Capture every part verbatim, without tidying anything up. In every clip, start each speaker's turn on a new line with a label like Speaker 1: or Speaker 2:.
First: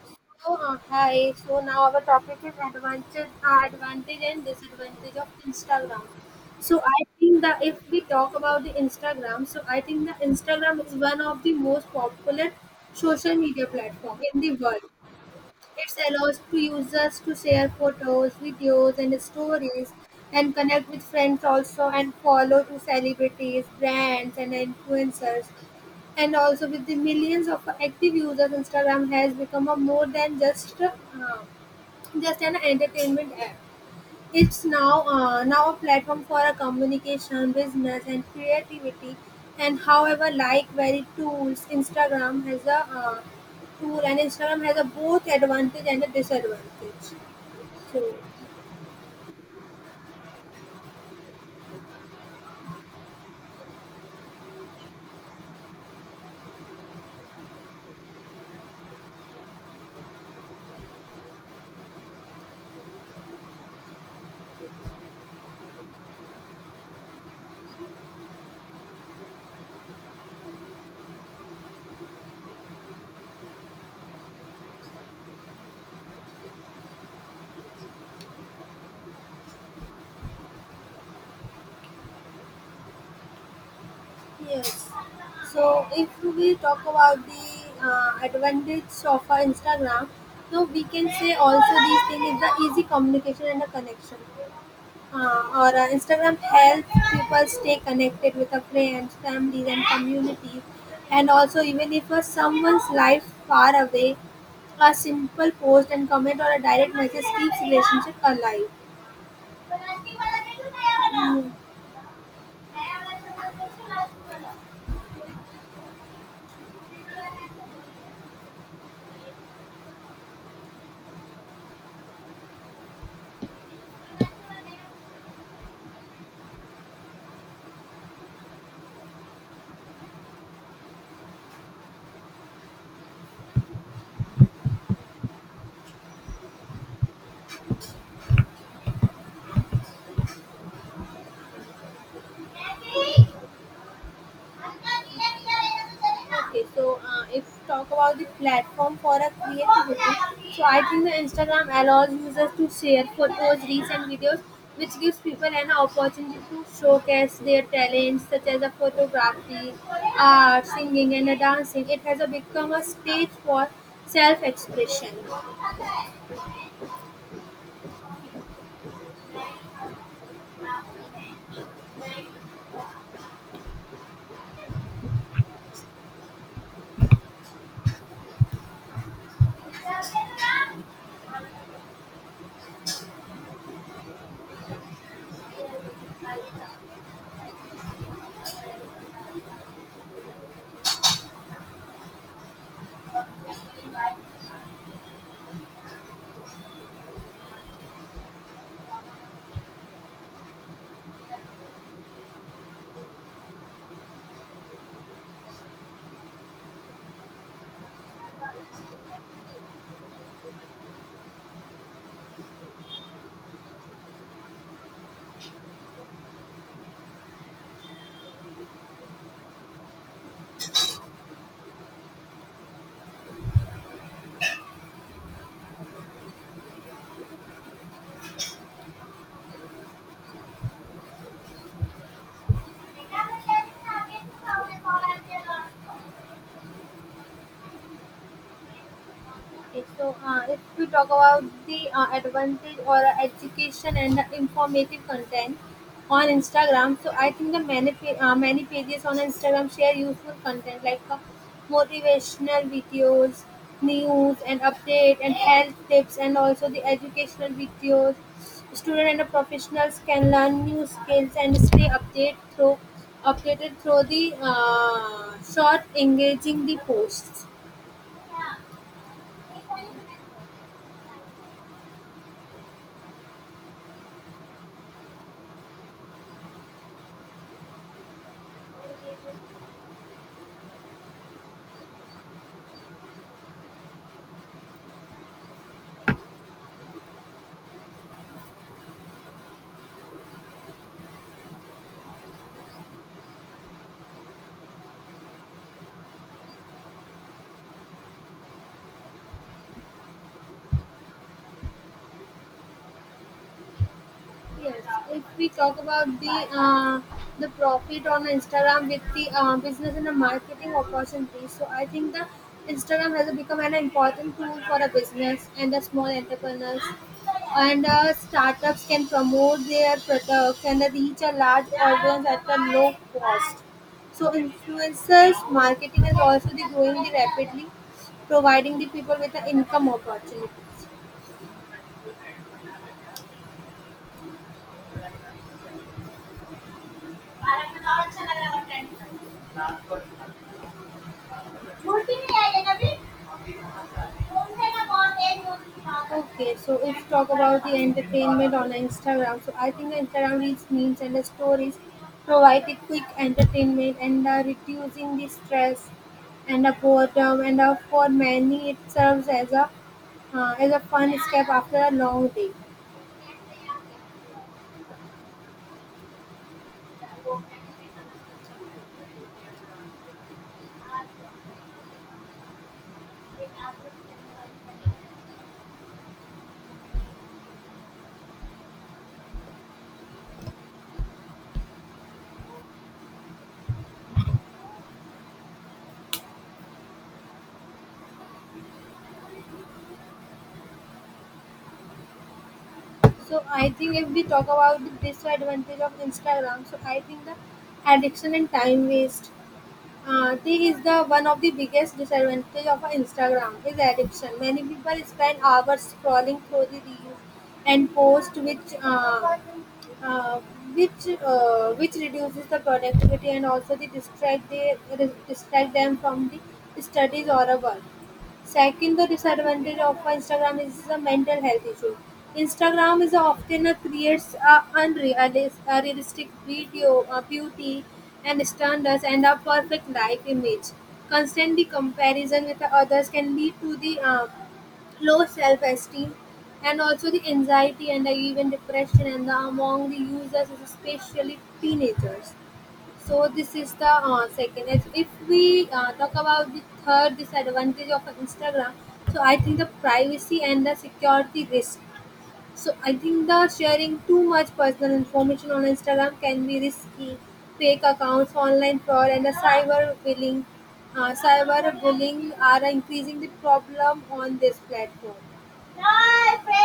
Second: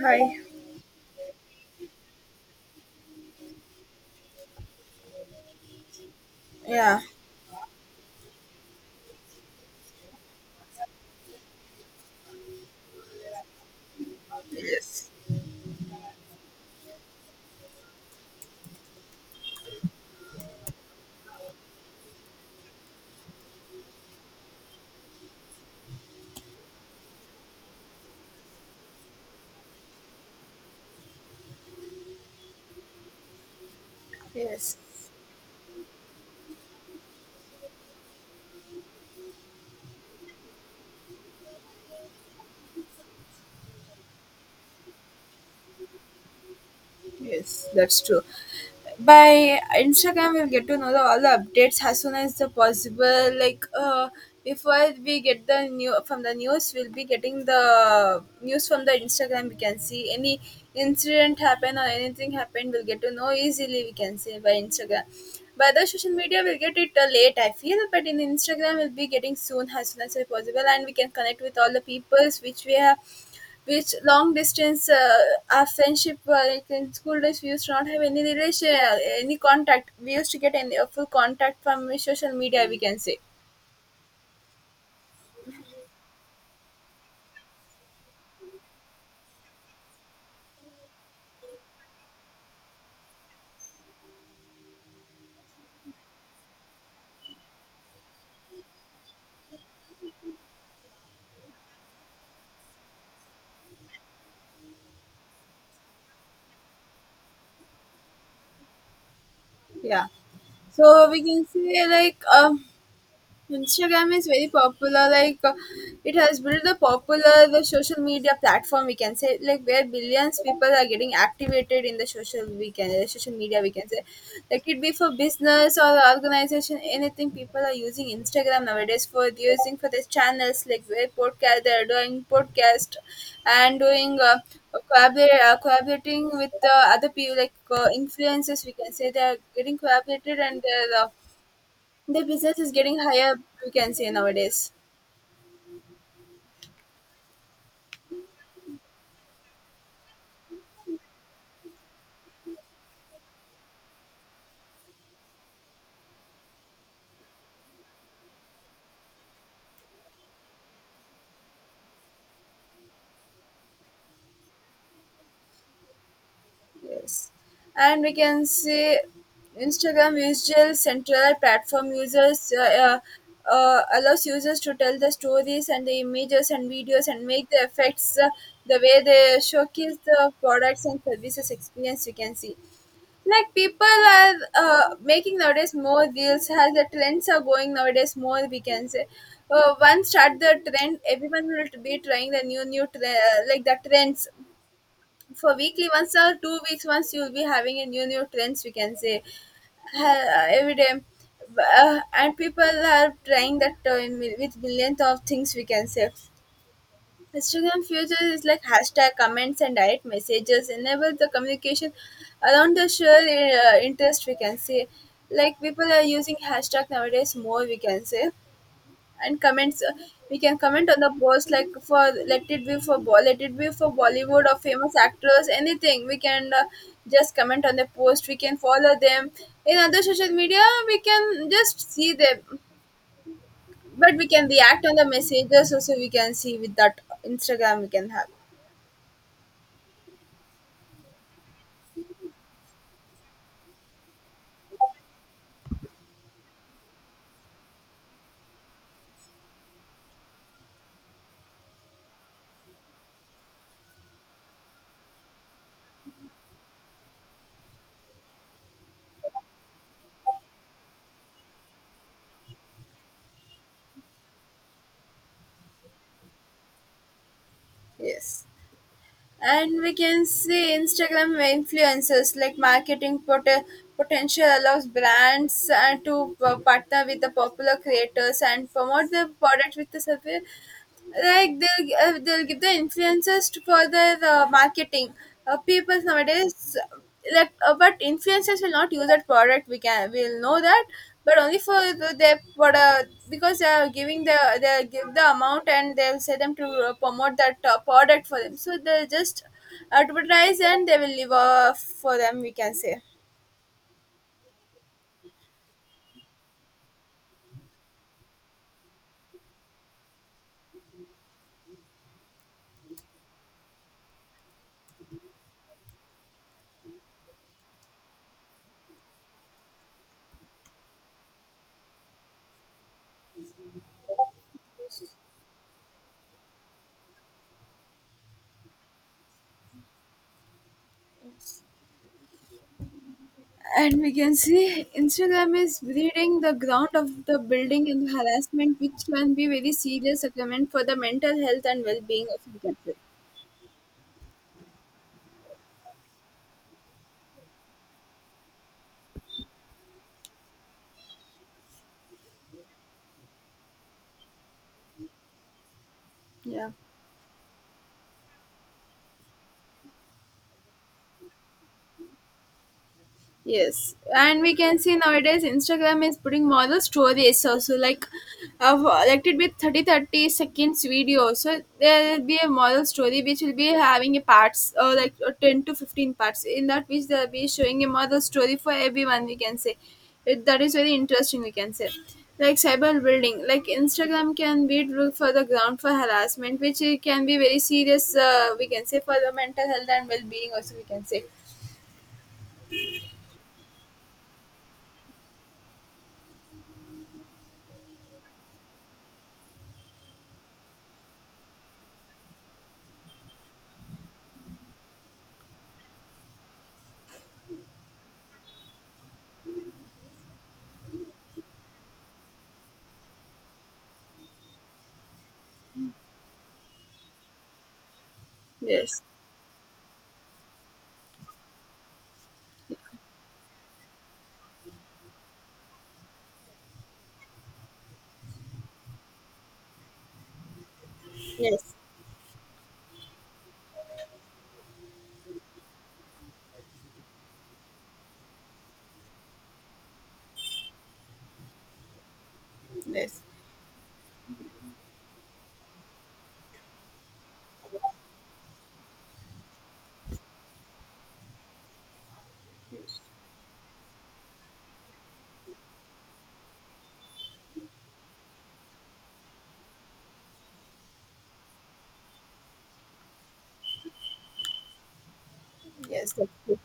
Speaker 1: Hi.
Speaker 2: Uh, hi. So now our topic is advantage, uh, advantage and disadvantage of Instagram. So
Speaker 1: Yeah,
Speaker 2: I think that if we talk about the Instagram, so I think that Instagram is one of the most popular social media platform in the world.
Speaker 1: yes,
Speaker 2: It allows to users to share photos, videos, and stories, and connect with friends also, and follow to celebrities, brands, and influencers. And also, with the millions of active users, Instagram has become a more than just uh, just an entertainment app. It's
Speaker 1: yes,
Speaker 2: now uh, now a platform for a communication, business, and creativity. And however, like very tools, Instagram has a uh, tool, and Instagram has a both advantage and a disadvantage.
Speaker 1: yes, that's
Speaker 2: So
Speaker 1: true. By Instagram, we'll get to know the, all the updates as soon as the possible. Like, uh, before we get the new from the news, we'll be getting the news from the Instagram. We can see any incident happen or anything happened, we'll get to know easily. We can see by Instagram. By other social media, we'll get it uh, late, I feel, but in Instagram, we'll be getting soon as soon as possible, and we can connect with all the peoples which we have, which long distance, uh, our friendship, uh, like in school days we used to not have any relation, uh, any contact, we used to get any a full contact from social media, we can say.
Speaker 2: yes, so if we talk about the uh, advantage of our Instagram, so we can say also these things is the easy communication and the connection. Um, or uh, Instagram helps people stay connected with our friends, families, and communities. And also, even if uh, someone's life far away, a simple post and comment or a direct message keeps relationship alive.
Speaker 1: Yeah, so we can
Speaker 2: Hmm.
Speaker 1: say, like, um Instagram is very popular. Like, uh, it has built the popular the social media platform. We can say, like, where billions people are getting activated in the social we can uh, social media, we can say. Like, it be for business or organization, anything. People are using Instagram nowadays for using for their channels, like, where podcast, they are doing podcast and doing. Uh, Collaborate, uh, collaborating with uh, other people, like, uh, influencers, we can say, they are getting collaborated, and they're uh, the business is getting higher, we can say nowadays.
Speaker 2: Okay, so uh, if talk about the platform for a creativity, so I think the Instagram allows users to share photos, reels, and videos, which gives people an opportunity to showcase their talents such as a photography, art, singing, and a dancing. It has a become a stage for self-expression.
Speaker 1: Yes, and we can say Instagram visual central platform users uh, uh, uh, allows users to tell the stories and the images and videos and make the effects, uh, the way they showcase the products and services experience, you can see. Like, people are uh, making nowadays more reels as the trends are going nowadays more, we can say. Uh, once start the trend, everyone will be trying the new new tre- uh, like the trends. For weekly once or two weeks once, you'll be having a new new trends, we can say, uh, every day, uh, and people are trying that, uh, with millions of things, we can say. Instagram future is like hashtag, comments and direct messages enable the communication around the shared uh, interest, we can say. Like, people are using hashtag nowadays more, we can say, and comments, uh, we can comment on the post. Like, for let it be for ball let it be for bollywood or famous actors, anything, we can uh, just comment on the post, we can follow them. In other social media, we can just see them, but we can react on the messages also, we can see. With that Instagram, we can have.
Speaker 2: Okay, so uh, if we talk about the uh, advantage or uh, education and informative content on Instagram, so I think the many pa- uh, many pages on Instagram share useful content like uh, motivational videos, news and update and health tips, and also the educational videos. Student and the professionals can learn new skills and stay update through updated through the uh, short engaging the posts.
Speaker 1: Yes. And we can see Instagram influencers like marketing pot- potential allows brands uh, to p- partner with the popular creators and promote their product with the survey, like, they'll uh, they'll give the influencers to- for their uh, marketing. Uh, people nowadays, uh, like, uh, but influencers will not use that product, We can we'll know that, but only for the, their product, because they are giving the they give the amount, and they'll say them to uh, promote that uh, product for them. So they just advertise, and they will live off for them, we can say.
Speaker 2: Yes, if we talk about the uh, the profit on Instagram with the uh, business and the marketing opportunities, so I think the Instagram has become an important tool for a business and the small entrepreneurs and uh, startups can promote their products and reach a large audience at a low cost. So influencers marketing is also the growing the rapidly, providing the people with an income opportunity.
Speaker 1: And we can see Instagram is breeding the ground of the building and harassment, which can be very serious supplement for the mental health and well being of the people.
Speaker 2: Okay, so if talk about the entertainment on Instagram, so I think Instagram reels, memes, and the stories provide a quick entertainment and are reducing the stress and
Speaker 1: Yeah.
Speaker 2: the boredom, and uh, for many it serves as a uh, as a fun escape after a long day.
Speaker 1: Yes, and we can see nowadays Instagram is putting model stories also, like, of like it be thirty thirty seconds video. So there will be a model story which will be having a parts or like, uh, ten to fifteen parts in that, which they'll be showing a model story for everyone, we can say it, that is very interesting, we can say. Like, cyber building, like Instagram can be root for the ground for harassment, which it can be very serious. Uh, we can say for the mental health and well being also, we can say.
Speaker 2: So I think if we talk about the disadvantage of Instagram, so I think the addiction and time waste. Uh, tea is the one of the biggest disadvantage of Instagram is addiction. Many people spend hours scrolling through the reels and posts, which uh, uh, which uh, which reduces the productivity and also they distract they distract them from the studies or a work. Second,
Speaker 1: Yes,
Speaker 2: the disadvantage of Instagram is the mental health issue. Instagram is often a creates a unrealistic video, a beauty and standards, and a perfect life image. Constantly
Speaker 1: yes,
Speaker 2: comparison with the others can lead to the uh, low self-esteem and also the anxiety and the even depression and the, among the users especially teenagers.
Speaker 1: yes.
Speaker 2: So this is the uh, second. If if we uh, talk about the third disadvantage of Instagram, so I think the privacy and the security risk. So I think the sharing too much personal information on Instagram can be risky. Fake accounts, online fraud, and the cyber bullying, uh, cyber bullying are increasing the problem on this platform.
Speaker 1: Yes, that's true.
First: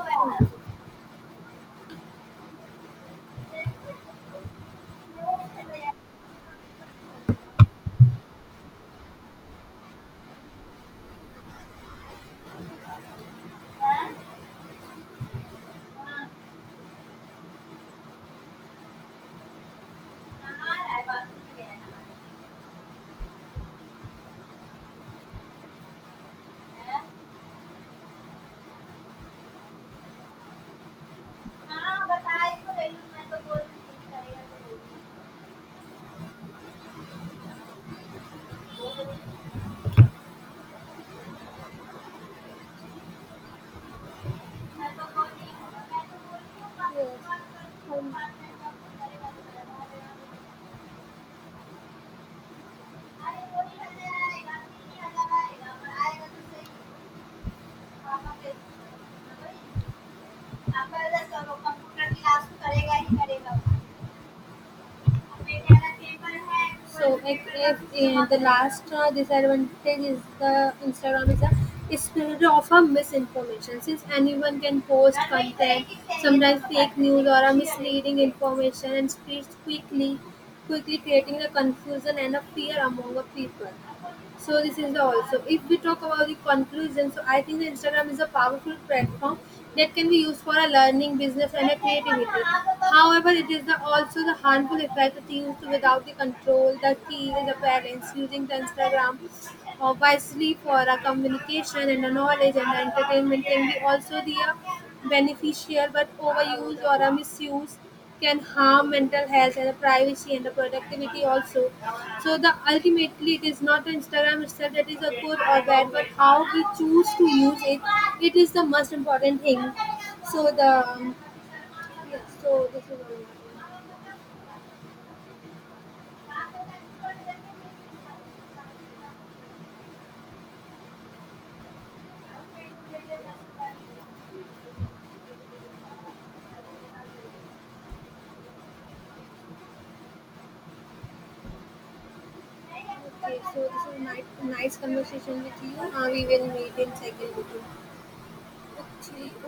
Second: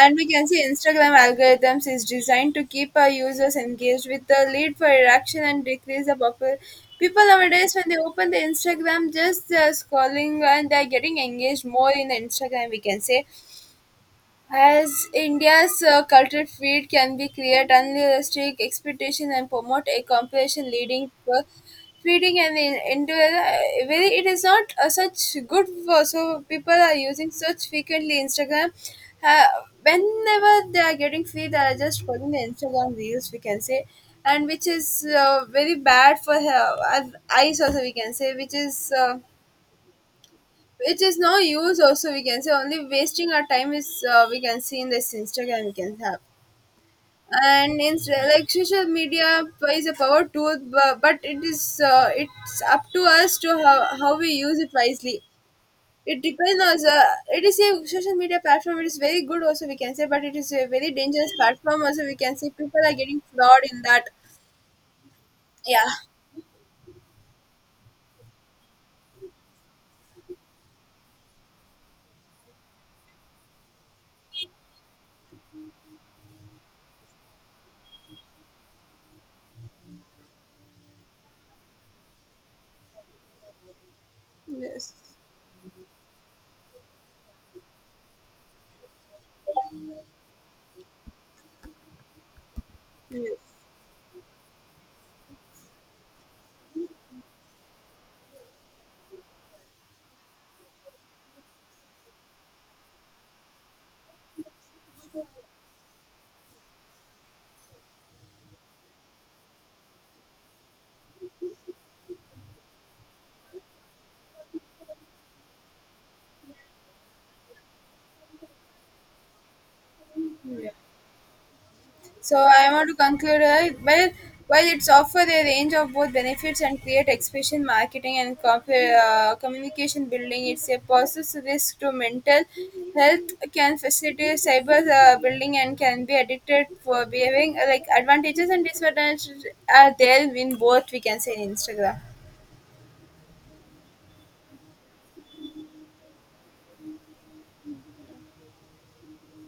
Speaker 1: And we can see Instagram algorithms is designed to keep our users engaged with the lead for reaction and decrease the popular. People nowadays, when they open the Instagram, just uh, scrolling, and they're getting engaged more in the Instagram, we can say. As India's uh, cultural field can be create unrealistic expectations and promote a competition leading to feeding and in, into a- where it is not uh, such good for, so people are using such frequently Instagram. Uh, Whenever they are getting free, they are just following the Instagram reels, we can say, and which is uh, very bad for her, our eyes also, we can say, which is. Uh, it is no use also, we can say, only wasting our time is, uh, we can see in this Instagram, we can have. And in, like, social media is a power tool, bu- but it is uh, it's up to us to how, how, we use it wisely. It depends on, uh, it is a social media platform, it is very good also, we can say, but it is a very dangerous platform also, we can say, people are getting fraud in that. Yeah,
Speaker 2: So if, if uh, the last uh, disadvantage is the Instagram is a is spread of a misinformation since anyone can post content, sometimes fake news or a misleading information and spreads quickly, quickly creating a confusion and a fear among the people. So this
Speaker 1: yes.
Speaker 2: is the also if we talk about the conclusion, so I think that Instagram is a powerful platform that can be used for a learning business and a creativity. However, it is the, also the harmful effect that used without the control, the key is the parents using the Instagram uh, wisely for a communication and a knowledge and a entertainment can be also the uh, beneficial, but overuse or a misuse can harm mental health and the privacy and the productivity also. So the ultimately it is not the Instagram itself that is a good or bad, but how we choose to use it, it is the most important thing. So the um, yeah,
Speaker 1: So
Speaker 2: so
Speaker 1: I
Speaker 2: this
Speaker 1: want
Speaker 2: is
Speaker 1: to conclude, uh,
Speaker 2: all.
Speaker 1: well, while it's offer a range of both benefits and create expression marketing and comp- uh, communication building, it's a process risk to mental health, can facilitate cyber uh, building, and can be addicted for behaving, uh, like advantages and disadvantages are there in both, we can say, in Instagram.
Speaker 2: Okay. So this is nice nice conversation with you. Uh, we will meet in second. Okay.